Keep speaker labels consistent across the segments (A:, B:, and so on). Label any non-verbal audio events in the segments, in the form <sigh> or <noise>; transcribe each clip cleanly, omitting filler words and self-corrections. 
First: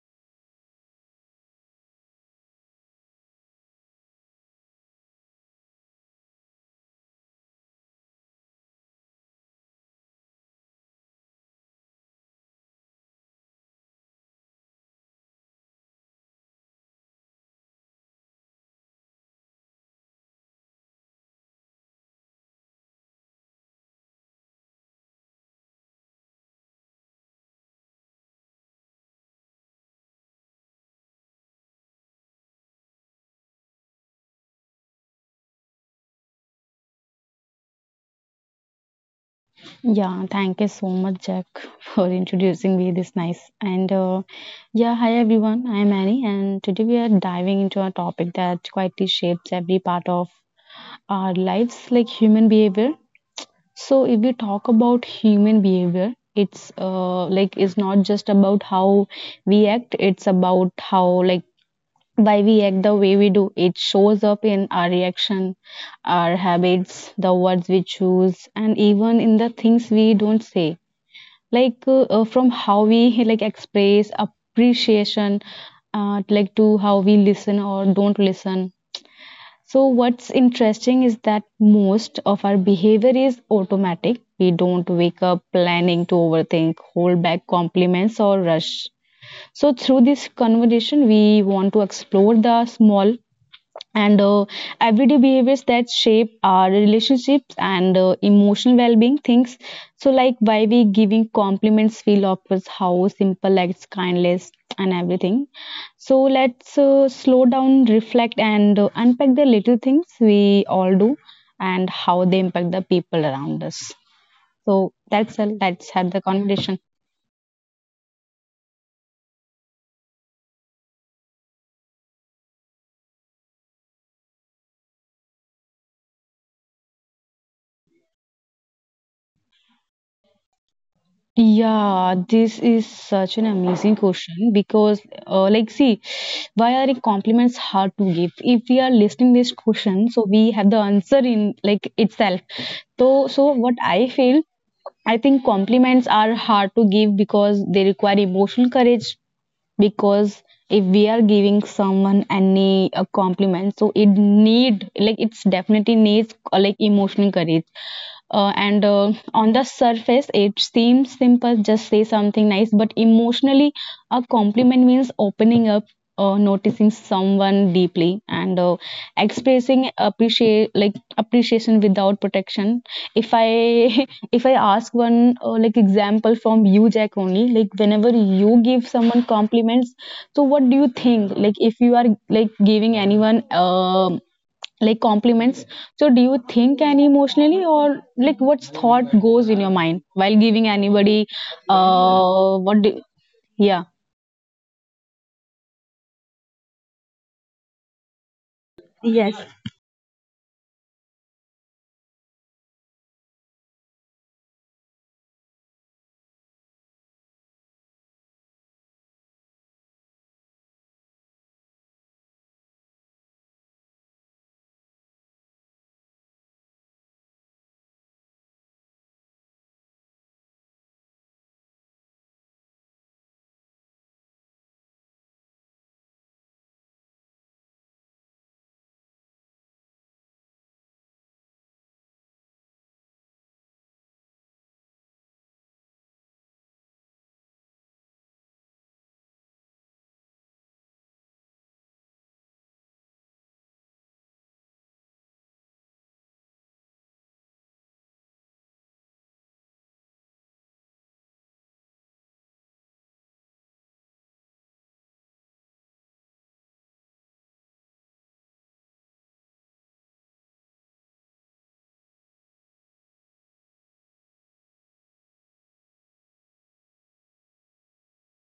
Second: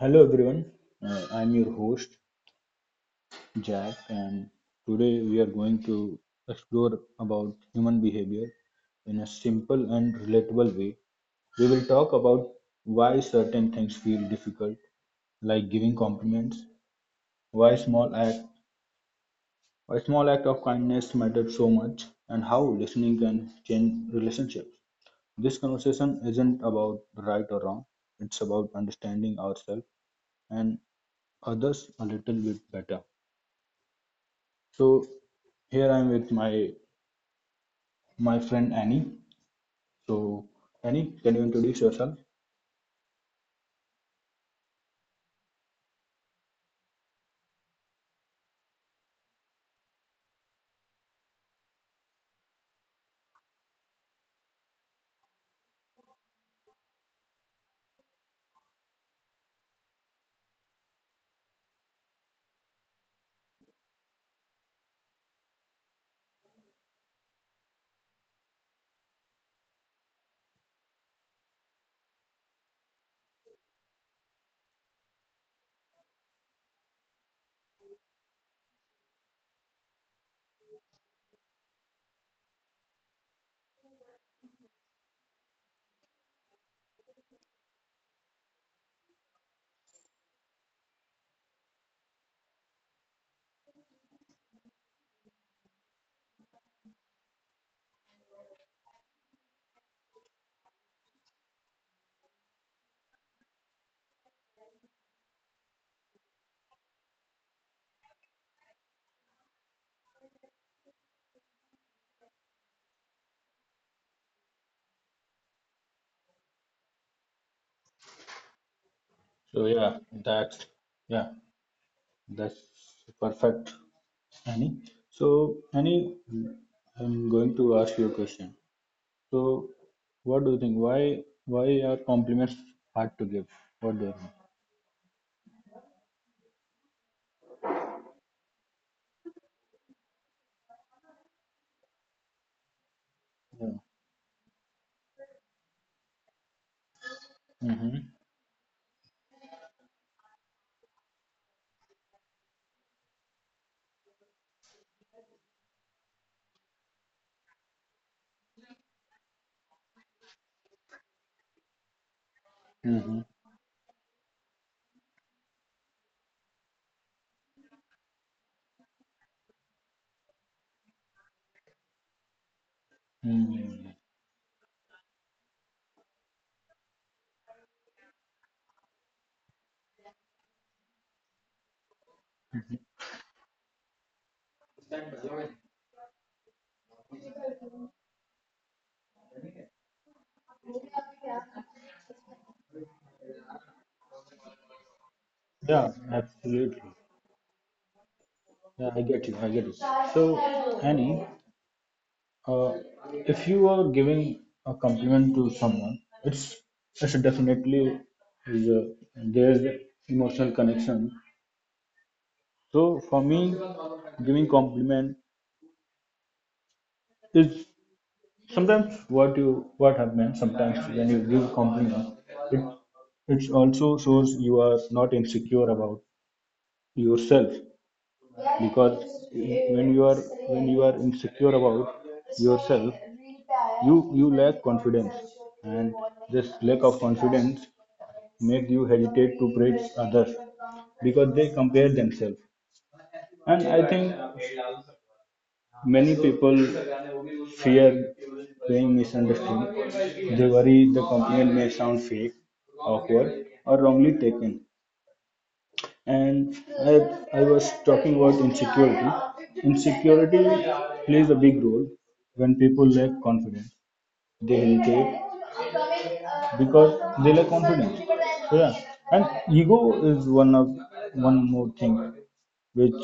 A: hello everyone. I'm your host Jack, and today we are going to explore about human behavior in a simple and relatable way. We will talk about why certain things feel difficult, like giving compliments, why small act, why small act of kindness matter so much, and how listening can change relationships. This conversation isn't about right or wrong; it's about understanding ourselves and others a little bit better. So here I'm with my friend Annie. So Annie, can you introduce yourself?
B: Yeah, thank you so much, Jack, for introducing me this nice. And Yeah, hi everyone. I'm Annie, and today we are diving into a topic that quietly shapes every part of our lives, like human behavior. So, if we talk about human behavior, it's not just about how we act; it's about how, like, why we act the way we do. It shows up in our reaction, our habits, the words we choose, and even in the things we don't say, like from how we <laughs> like express appreciation, like, to how we listen or don't listen. So what's interesting is that most of our behavior is automatic. We don't wake up planning to overthink, hold back compliments, or rush. So through this conversation we want to explore the small and everyday behaviors that shape our relationships and emotional well-being things. So, like, why we giving compliments feel obvious, how simple acts kindness and everything. So let's slow down, reflect, and unpack the little things we all do and how they impact the people around us. So that's
A: So
B: all, let's have the
A: that's
B: conversation.
A: yeah, that's perfect, Annie. So Annie, I'm going to ask you a question. So what do you think? Why are compliments hard to give? What do you think?
B: Yeah, this is such an amazing question because, like, see, why are the compliments hard to give? If we are
A: Yeah.
B: listening this question, so we have the answer in, like, itself. So
A: Mm-hmm.
B: what I feel, I think compliments are hard to give because they require emotional courage, because if we are giving someone any a compliment, so it need, like, it's definitely needs, like, emotional courage. uh, and
A: Mm-hmm.
B: uh, on the surface it seems simple, just say something nice, but emotionally a compliment means opening up, noticing someone deeply and
A: Mm.
B: expressing appreciate, like, appreciation without protection. If I <laughs> If I ask one, like, example from you, Jack, only, like, whenever you give someone compliments, so what do you think, like, if you are, like, giving anyone like compliments, so do you think any emotionally, or, like, what's thought goes in your mind while giving anybody?
A: Yeah, absolutely.
B: What do yeah.
A: Yeah, I get you. I get you. So Annie. Uh, if you
B: Yes.
A: are giving a compliment to someone, it's definitely is a, there's a emotional connection. So for me, giving compliment is sometimes what happens. Sometimes when you give compliment, it it also shows you are not insecure about yourself. Because when you are when you are insecure about yourself you you lack confidence, and this lack of confidence make you hesitate to praise others because they compare themselves. And I think many people fear being misunderstood. They worry the compliment may sound fake, awkward, or wrongly taken. And I was talking about insecurity. Insecurity plays a big role when people lack confidence. They hesitate because they lack confidence. So, yeah, and ego is one more thing which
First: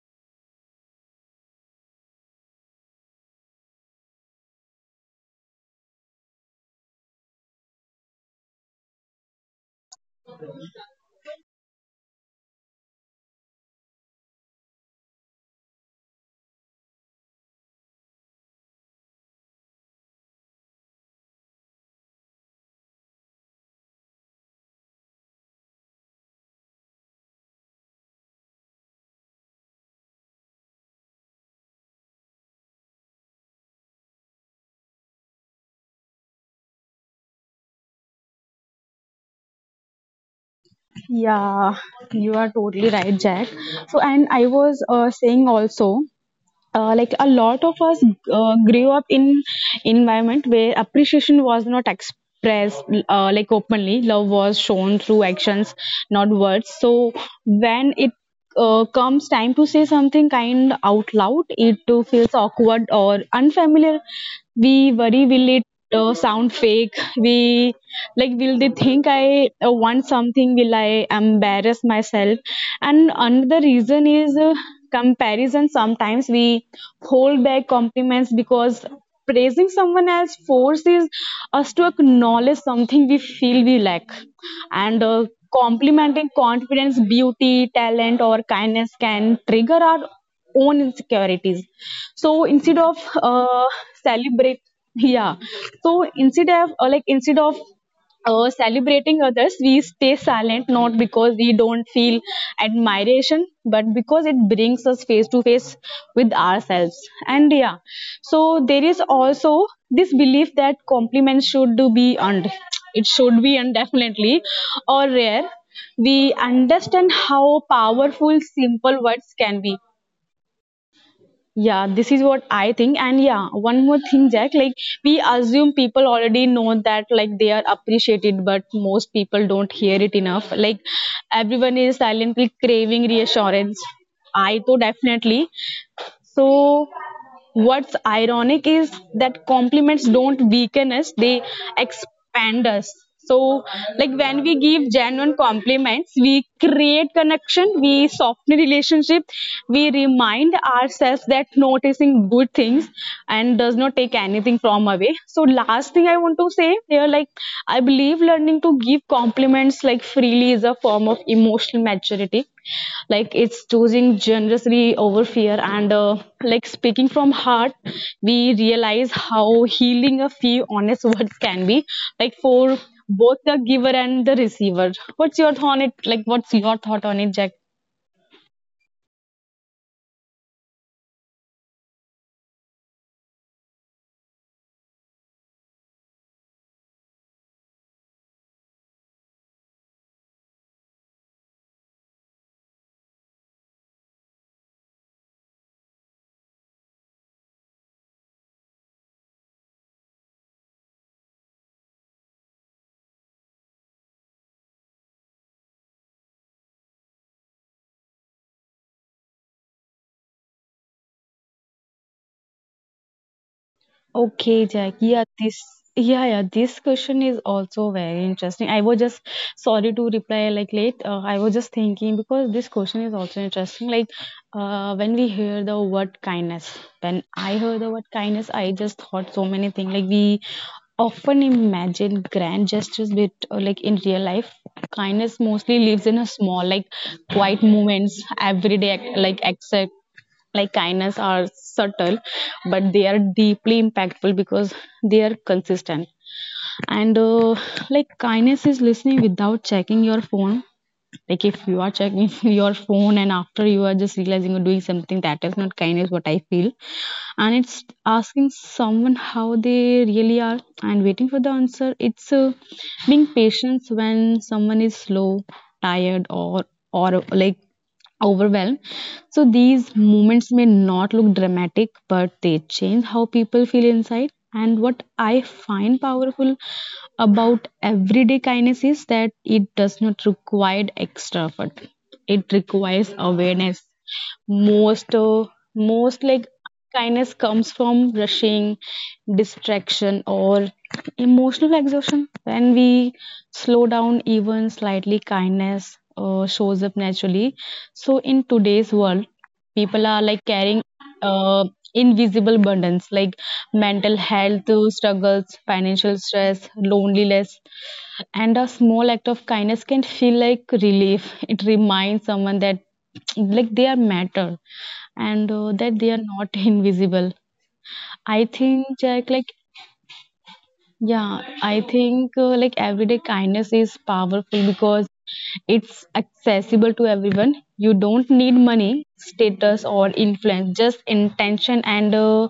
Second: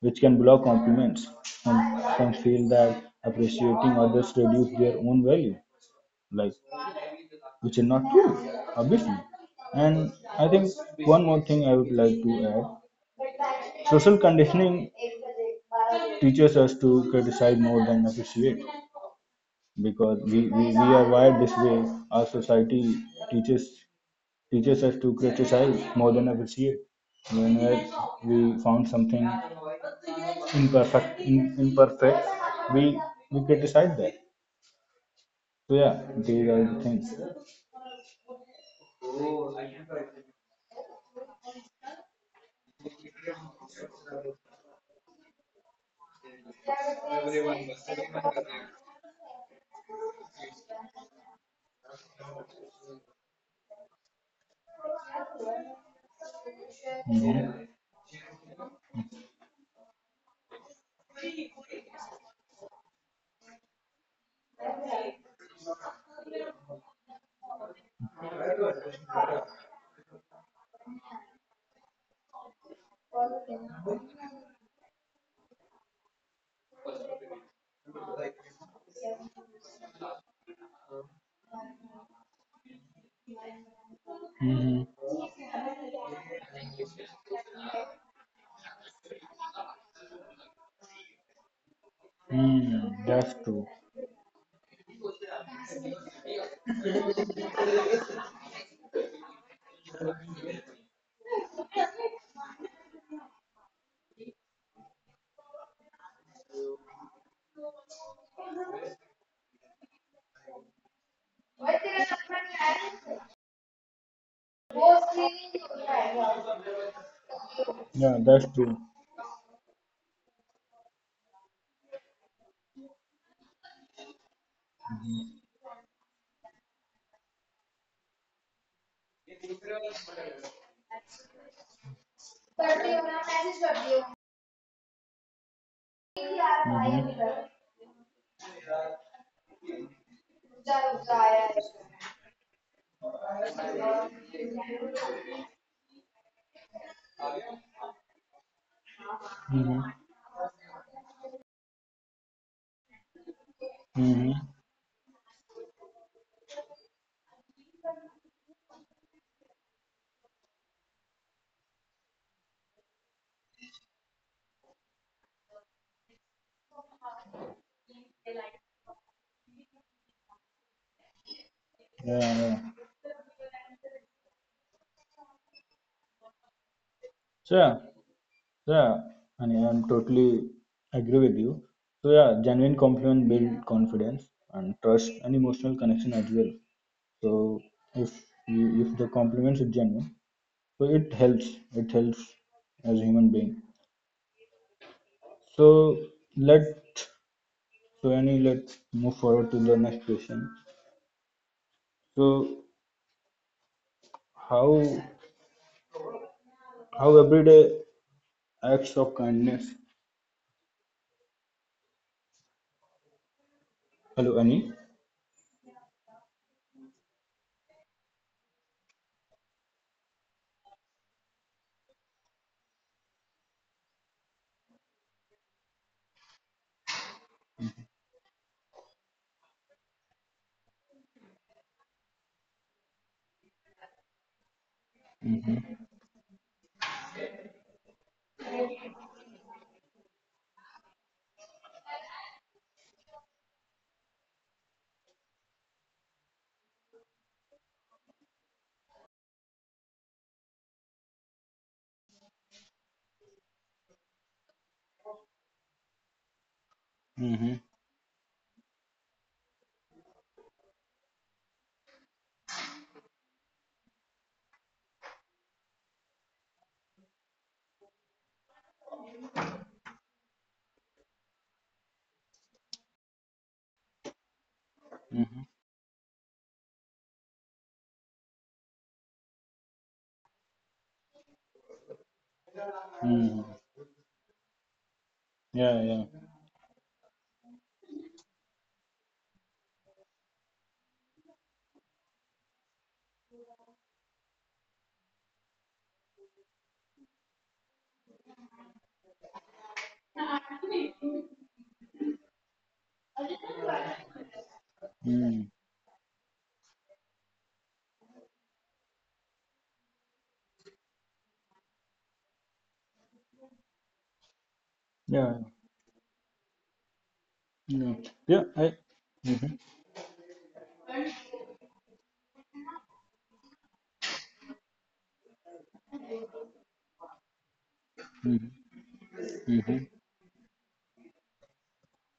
A: can block compliments and can feel that appreciating others reduce their own value, like, which is not true, obviously. And I think one more thing I would like to add, social conditioning teaches us to criticize more than appreciate because we are wired this way. Our society teaches teaches us to criticize more than appreciate. Whenever we found something imperfect, we we criticize that. So yeah, these are the things.
B: Yeah, you are totally right, Jack. So, and I was saying also, like, a lot of us grew up in environment where appreciation was not expressed, like, openly. Love was shown through actions, not words. So
A: Mhm.
B: when it comes time to say something kind out loud, it too feels awkward or unfamiliar. We worry, will it sound fake? We, like, will they think I want something? Will I embarrass myself? And another reason is, comparison. Sometimes we hold back compliments because praising someone else forces us to acknowledge something we feel we lack.
A: Mhm.
B: And complimenting confidence, beauty, talent, or kindness can trigger our own insecurities.
A: Mm, that's true.
B: So instead of, celebrate, <laughs> yeah, so instead of, celebrating others, we stay silent, not because we don't feel admiration, but because it brings us face to face with ourselves. And yeah, so there is also this belief that compliments should do be earned. It should be earned, <laughs> definitely, or rare. We
A: Yeah,
B: understand
A: that's
B: how
A: true.
B: powerful simple words can be. Yeah, this is what I think. And yeah, one more thing, Jack, like, we assume people already know that, like, they are appreciated, but most people don't hear it enough. Like, everyone is silently craving reassurance. I too, definitely.
A: Mhm.
B: So, what's ironic is that compliments don't weaken us, they expand us. So, like, when we give genuine compliments, we create connection, we
A: Mhm.
B: soften relationship, we remind ourselves that noticing good things
A: Mhm.
B: and does not take anything from away. So, last thing I want to say here, like, I believe learning to give compliments, like, freely, is a form of emotional maturity. Like, it's choosing generously over fear, and, like, speaking from heart, we realize how healing a few honest <laughs> words can be.
A: Yeah, yeah.
B: Like, for both the giver and the receiver. What's your thought on it? Like, what's your thought
A: So
B: on it,
A: yeah,
B: Jack?
A: so yeah, I mean, I'm totally agree with you. So yeah, genuine compliment build confidence and trust and emotional connection as well. So if if the compliments are genuine, so it helps. It helps as a human being. So let so any, let's move forward to the next question. So how how everyday acts of kindness. Hello, Annie.
B: Okay, Jack. Yeah, yeah, this question is also very interesting. I was just sorry to reply like late. I was just thinking because this question is also interesting. Like, when we hear the word kindness, when I heard the word kindness, I just thought so many things. Like, we often imagine grand gestures, but, like, in real life kindness mostly lives in a small, like, quiet moments everyday act, like accept, like, kindness are subtle, but they are deeply impactful because they are consistent, and like kindness is listening without checking your phone. Like, if you are checking <laughs> your phone and after you are just realizing you're doing something that is not kindness, what I feel.
A: Mm-hmm.
B: And it's asking someone how they really are and waiting for the answer. It's, being patient when someone is slow, tired, or like overwhelm. So these moments may not look dramatic, but they change how people feel inside. And what
A: Mm-hmm.
B: I find powerful about everyday kindness is that it does not require extra effort. It
A: Hmm.
B: requires awareness. Most,
A: Yeah,
B: uh,
A: yeah.
B: most like kindness comes from rushing, distraction, or emotional exhaustion. When we slow down, even slightly, kindness shows up naturally. So, in today's world, people are, like, carrying uh, invisible burdens, like mental health
A: Mm.
B: struggles, financial stress, loneliness, and a small act of kindness can feel like relief. It reminds someone that, like, they are matter,
A: Yeah.
B: and that they are not <laughs> invisible.
A: Yeah.
B: I
A: Yeah. I.
B: think, Jack, like,
A: Mm-hmm.
B: yeah, I think, like, everyday kindness is powerful because it's accessible to everyone. You don't need money, status,
A: Mm-hmm.
B: or influence, just intention. And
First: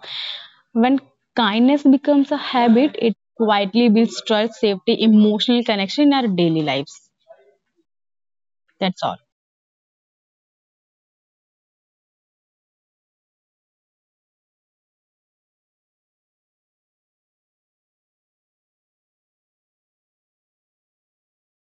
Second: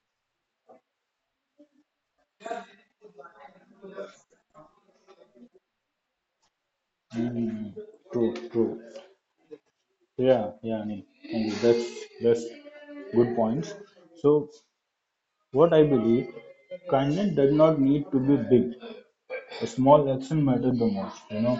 B: when kindness becomes a habit, it quietly builds trust, safety, emotional connection in our daily lives.
A: Mm-hmm. Mm. True. True.
B: That's all.
A: Yeah, yeah, Anil. And that's good points. So what I believe, kindness does not need to be big. A small action matters the most, you know.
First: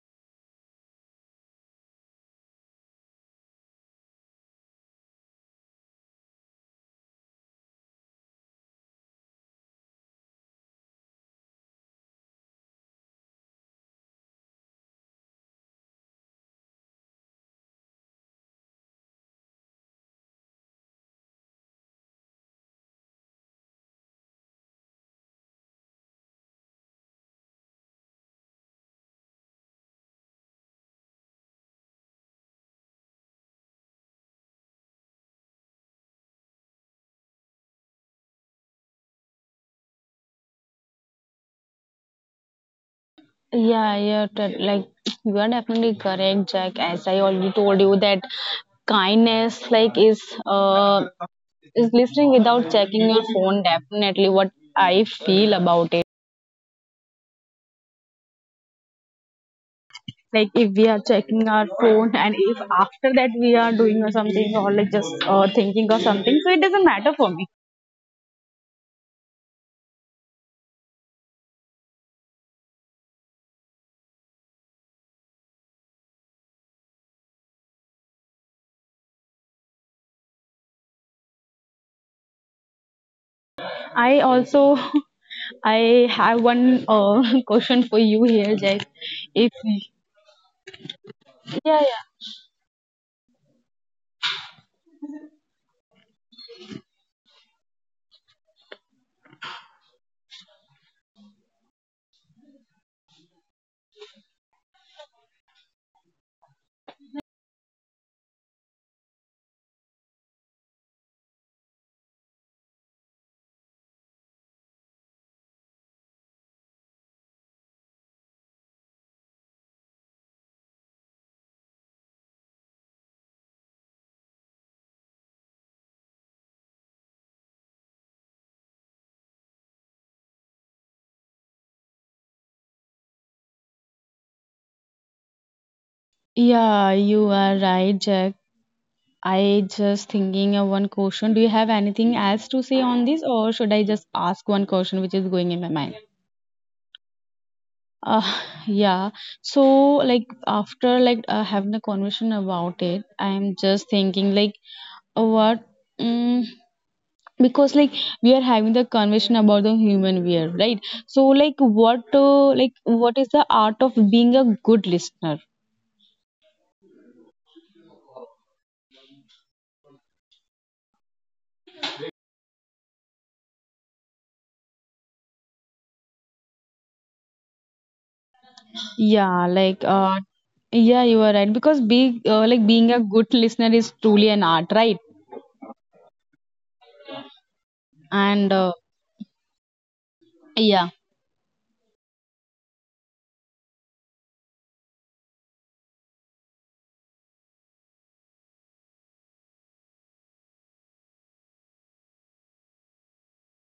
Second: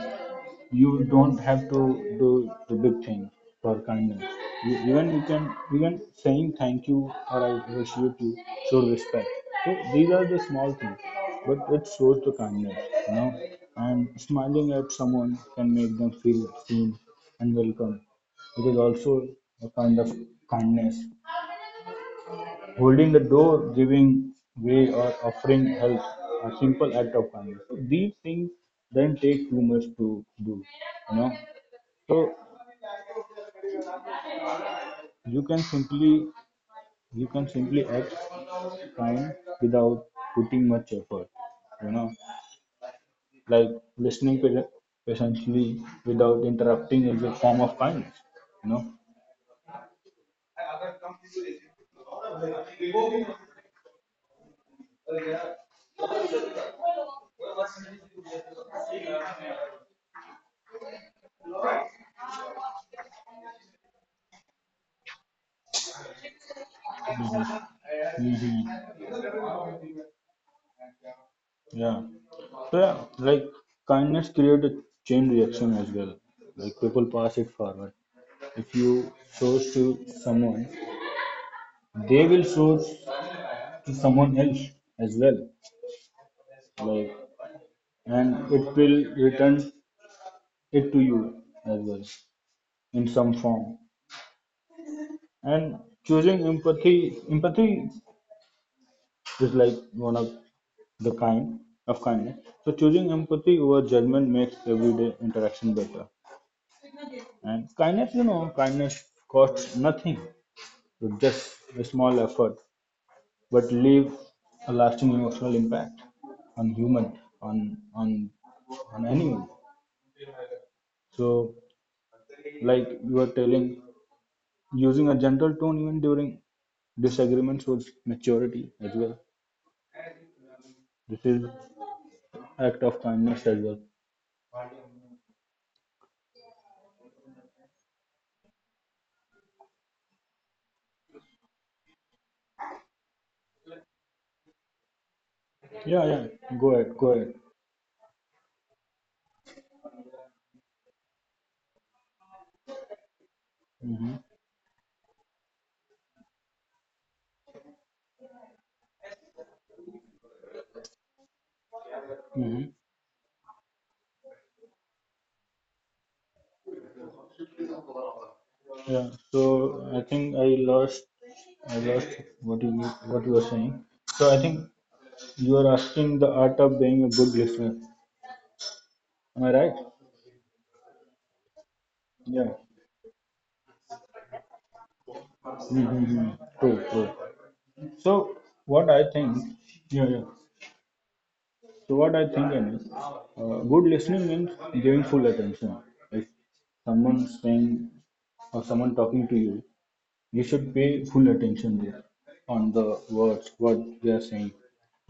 A: You don't have to do the big thing for kindness. Even you can even saying thank you or I appreciate you, show respect. So these are the small things, but it shows the kindness, you know. And smiling at someone can make them feel seen and welcome. It is also a kind of kindness, holding the door, giving way, or offering help, a simple act of kindness. So these things don't take too much to do, you know. So you can simply you can simply act kind without putting much effort, you know, like listening
B: Like, you are
A: patiently
B: definitely
A: without
B: correct, Jack.
A: interrupting
B: As
A: is a
B: I
A: form
B: already
A: of
B: told
A: kindness,
B: you that
A: you know.
B: kindness, like, is listening without checking your phone. Definitely, what I feel about it. Like, if we are checking our phone, and if after that we are doing or something, or, like, just, thinking or
A: Mhm.
B: something, so it doesn't matter for
A: Mhm.
B: me.
A: Yeah. So yeah, like kindness create a chain reaction as well. Like people pass it forward. If you show to someone, they will show to someone else as
B: I
A: well.
B: also, <laughs>
A: Like,
B: I have one,
A: and
B: <laughs>
A: it
B: question for
A: will
B: you here,
A: return
B: Jack. If
A: it to you as well
B: Yeah,
A: in
B: yeah.
A: some form. And choosing empathy is like one of the kind of kindness. So choosing empathy over judgment makes everyday interaction better. And kindness costs nothing, with just a small effort, but leave a lasting emotional impact on human, on anyone. So, like you were telling, using a gentle tone even during disagreements shows maturity as well. This is act of kindness as well.
B: Yeah, you are right, Jack. I just thinking of one question. Do you have anything else to say on this, or should I just ask one
A: Yeah,
B: question
A: yeah.
B: which is
A: Go
B: going in my
A: ahead, go
B: mind?
A: ahead.
B: Uh, <laughs> yeah. So, like, after, like, having a conversation about
A: Mm-hmm.
B: it, I'm just thinking, like, what mm because, like, we are having the conversation about the human wear, right? So
A: Mm-hmm.
B: like what, like, what is the art of being a good listener?
A: Yeah. So I think lost. I lost what you what you were saying. So I think you are asking the art of being a good listener. Am I right?
B: Yeah, like yeah, you
A: Yeah.
B: are right, because being, like, being a good listener is truly an art, right?
A: Mm-hmm. True. True. So what I think.
B: And
A: Yeah. Yeah. So what
B: yeah.
A: I think is, good listening means giving full attention. If someone saying or someone talking to you, should pay full attention there, on the words, what they are saying,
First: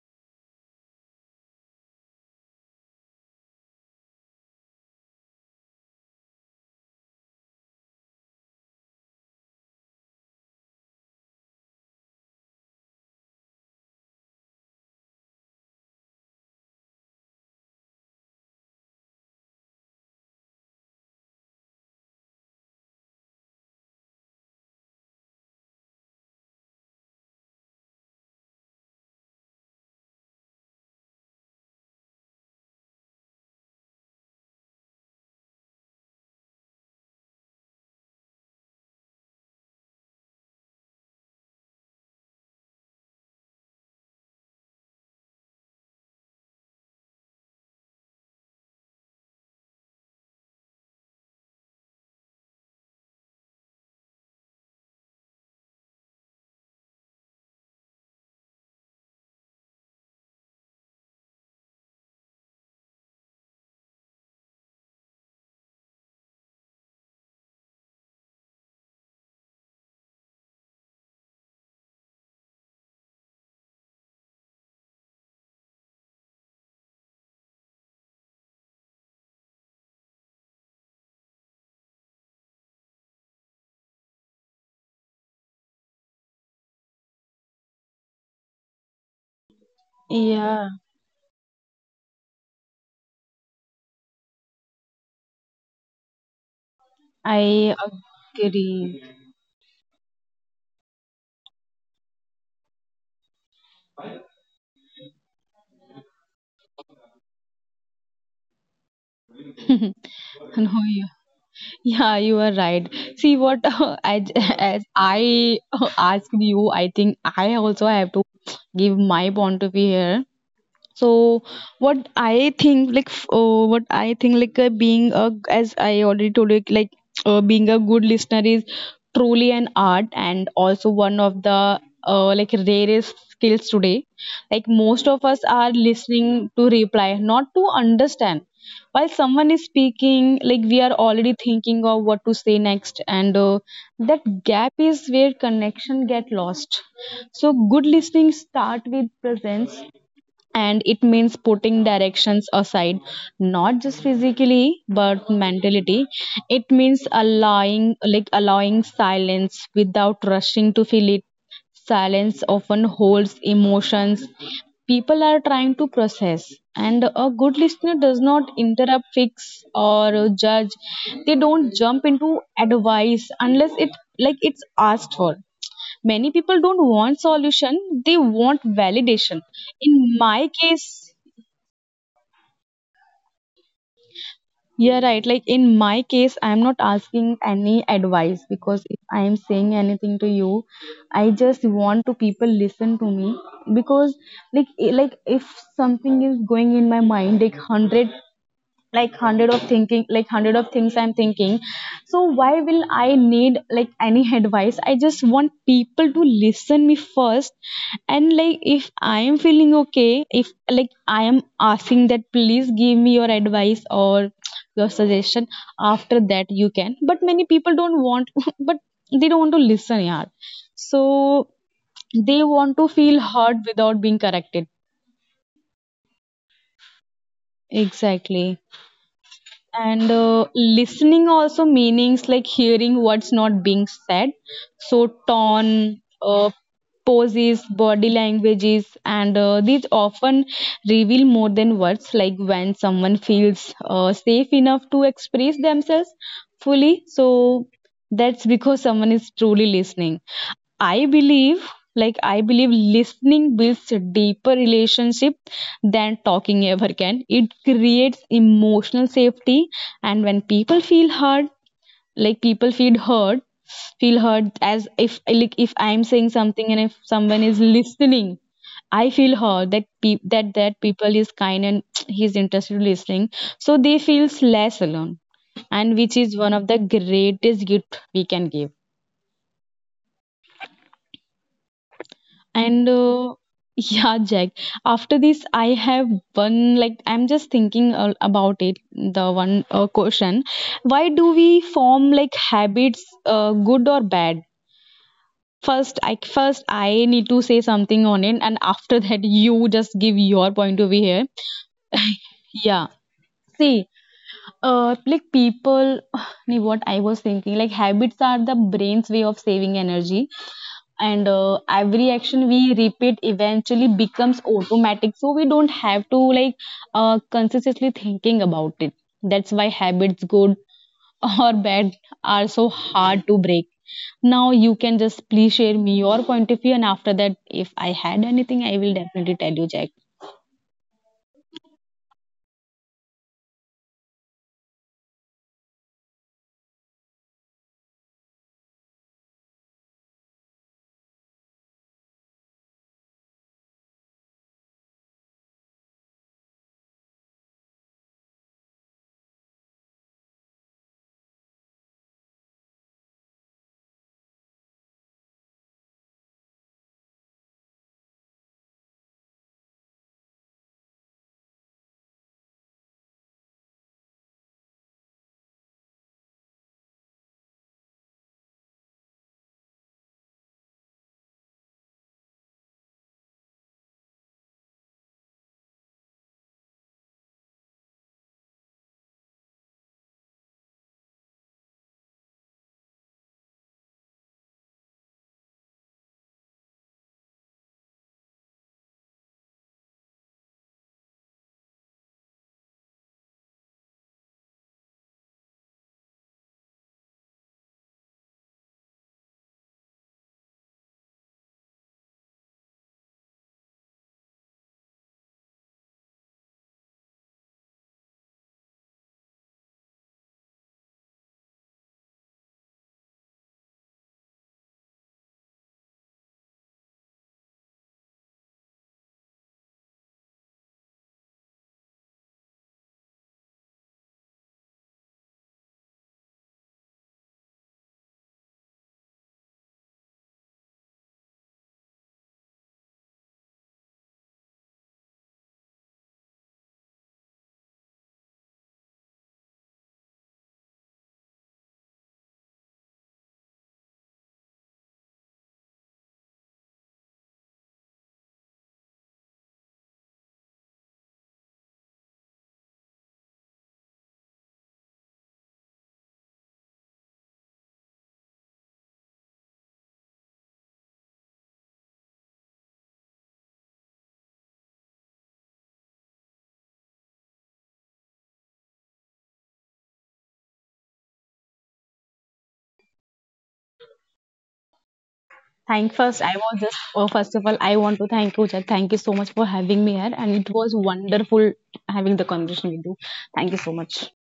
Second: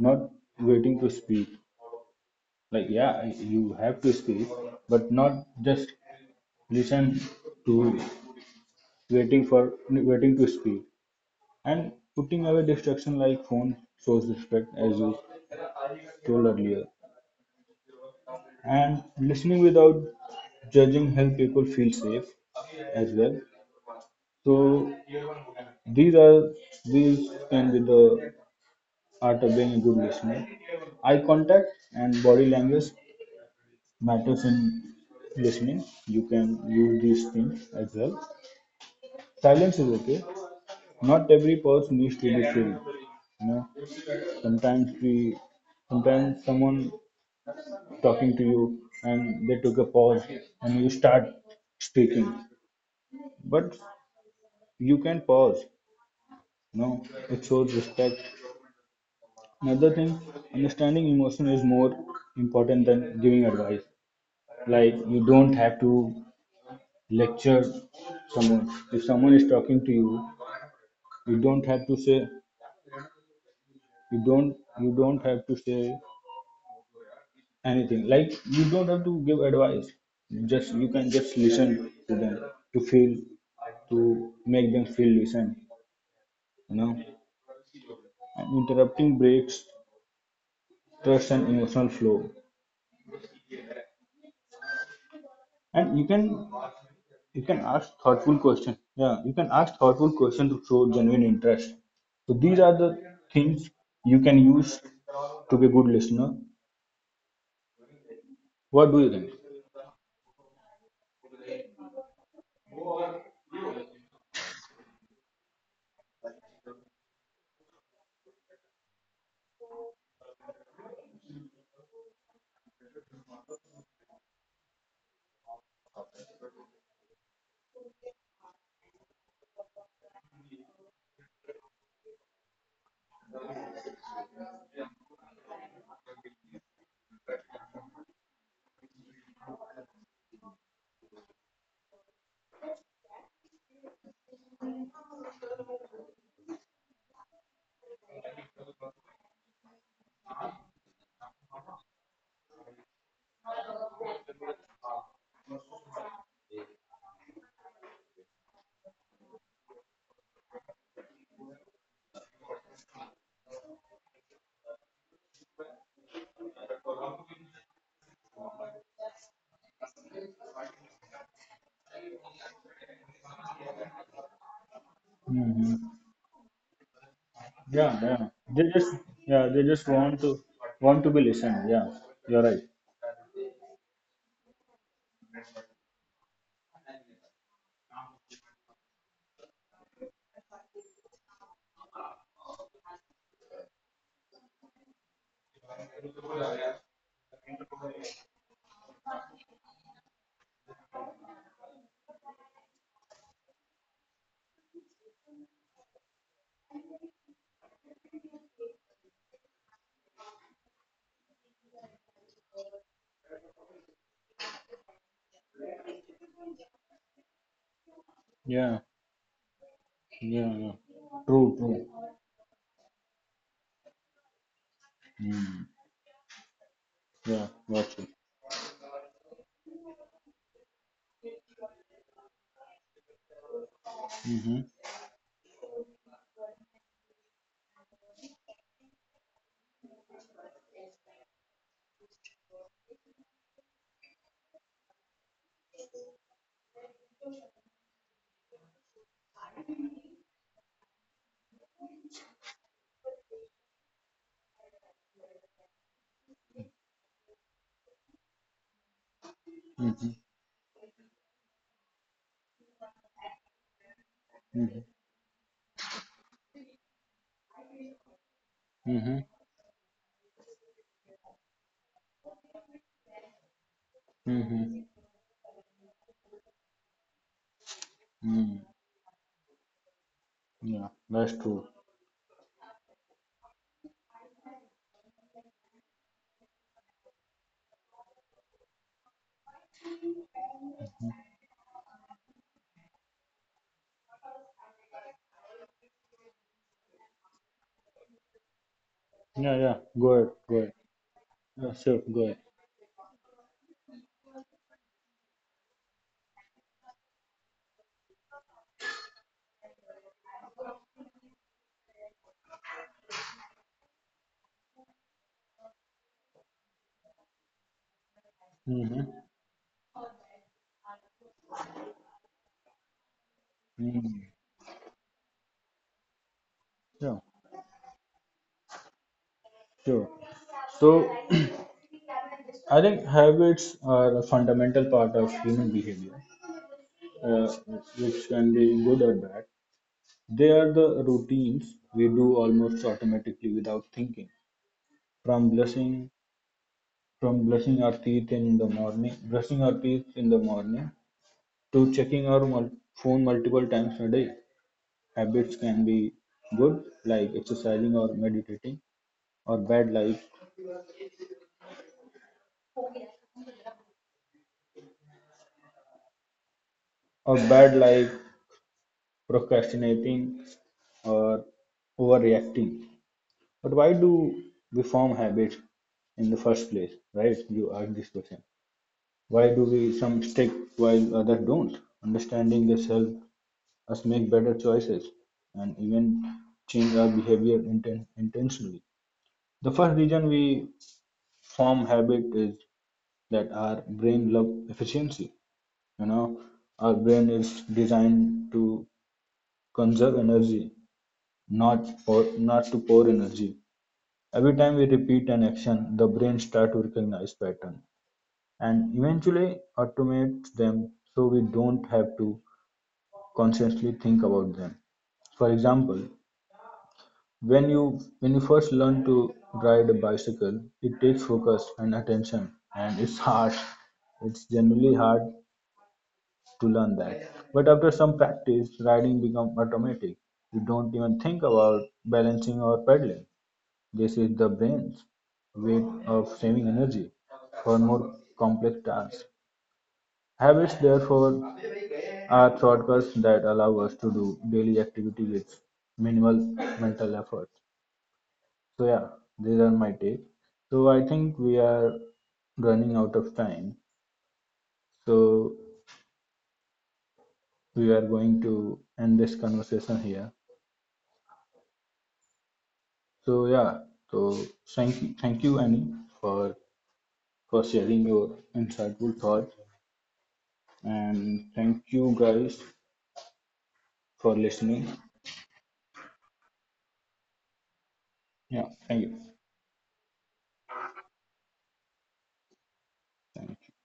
A: not waiting to speak. Like, yeah, you have to speak, but not just listen to waiting to speak, and putting away distraction like phone shows respect as you told earlier, and listening without judging help people feel safe as well. So these are these can be the art of being a good listener. Eye contact and body language matters in listening. You can use these things as well. Silence is okay. Not every pause needs to be filled. You know, sometimes sometimes someone talking to you and they took a pause and you start speaking. But you can pause. You know, it shows respect. Another thing, understanding emotion is more important than giving advice. Like you don't have to lecture someone. If someone is talking to you, you don't have to say you don't you don't have to say anything. Like you don't have to give advice. You can just listen to them, to feel to make them feel listened. You know, and interrupting breaks
B: Yeah,
A: trust and emotional flow. And you can ask
B: I
A: thoughtful question. Yeah, you
B: agree.
A: can
B: <laughs>
A: ask thoughtful question to show genuine interest. So these are the things you can use to be a good listener. What do you think?
B: No, you, yeah, you are right. See what <laughs> as I <laughs> asked you, I think I also have to give my point of view here. So what I think like f- what I think like being a as I already told you, like, being a good listener is truly an art, and also one of the, like, rarest skills today. Like, most of us are listening to reply, not to understand. While someone is speaking, like, we are already thinking of what to say next, and that gap is where connection get lost. So good listening start with presence, and it means putting directions aside, not just physically but mentality. It means allowing, like, allowing silence without rushing to fill it. Silence often holds emotions people are trying to process, and a good listener does not interrupt, fix, or judge. They don't jump into advice unless it like it's asked for.
A: Hmm.
B: Many people don't want solution,
A: Yeah,
B: they
A: yeah. They
B: want
A: just
B: validation.
A: Yeah, they just
B: In my case,
A: want to be listened. Yeah, you're right.
B: yeah, right. Like, in my case, I'm not asking any advice because if I'm saying anything to you, I just want to people listen to me, because like, if something is going in my mind, like, hundred, like hundred of thinking like hundred of things I'm thinking, so why will I need, like, any advice? I just want people to listen me first, and, like, if I am feeling okay, if, like, I am asking that, please give me your advice or your suggestion, after that you can. But many people don't want,
A: Yeah,
B: <laughs> but they don't want to listen,
A: yeah,
B: yeah.
A: yeah.
B: So
A: True, true.
B: they want to feel heard without being corrected.
A: Mm. Yeah, got you.
B: Exactly. And listening also meanings, like, hearing what's not being said.
A: Mm-hmm.
B: So tone, poses, body languages, and these often reveal more than words. Like when someone feels, safe enough to express themselves fully, so that's because someone is truly listening. I believe, like, I believe listening builds a deeper relationship than talking ever can. It creates emotional
A: Mm-hmm.
B: safety, and when people feel heard, like, people feel hurt feel
A: Mm-hmm.
B: hurt, as if, like, if I'm saying something and if someone is listening,
A: Mm-hmm.
B: I feel hurt that that people is kind and <tsk> he's interested in listening, so they
A: Mm-hmm.
B: feels less alone, and which is one of the greatest gift
A: Mm.
B: we can give.
A: Yeah, that's true.
B: And <laughs> yeah, Jack, after this I have one, like, I'm just thinking, about it, the one, question, why do we form, like, habits, good or bad? First I need to say something on it, and
A: Mm-hmm. Yeah,
B: after
A: yeah.
B: that
A: Go
B: you
A: ahead. Go
B: just
A: ahead.
B: give your point of view
A: Yeah,
B: here.
A: sure, go ahead.
B: Yeah, see, like, people <sighs> Ni, what I was thinking, like, habits are the brain's way of saving energy, and every action we repeat eventually becomes automatic, so we don't have to, like, consistently thinking about it.
A: Mm-hmm.
B: That's why habits, good <laughs> or bad, are so hard to break. Now
A: Mm.
B: you can just please share me your point of view, and after that
A: Yeah,
B: if I had anything I will definitely tell you, Jack.
A: sure. So, <clears throat> I think habits are a fundamental part of human behavior, uh, which can be good or bad. They are the routines we do almost automatically without thinking. From brushing, from brushing our teeth in the morning, to checking our phone multiple times a day. Habits can be good, like exercising or meditating, or bad, like or bad, like procrastinating or overreacting. But why do we form habits in the first place, right? You ask this question. Why do we some stick while others don't? Understanding this helps us make better choices and even change our behavior intentionally. The first reason we form habit is that our brain love efficiency. You know, our brain is designed to conserve energy, not to pour energy. Every time we repeat an action, the brain starts to recognize pattern and eventually automates them so we don't have to consciously think about them. For example, when you first learn to ride a bicycle, it takes focus and attention, and it's hard. It's generally hard to learn that. But after some practice, riding becomes automatic. You don't even think about balancing or pedaling. This is the brain's way of saving energy for more complex tasks. Habits, therefore, are shortcuts that allow us to do daily activity with minimal mental effort. So yeah, these are my take. So I think we are running out of time. So we are going to end this conversation here. So yeah, so thank you, Annie, for for sharing your insightful thoughts, and thank you guys for listening.
B: Thank First, I was just, oh, first of all, I want to thank you, Jack. Thank you so
A: Yeah,
B: much for
A: thank you,
B: having me here. And it was wonderful having the conversation with you. Thank you so much.
A: thank you.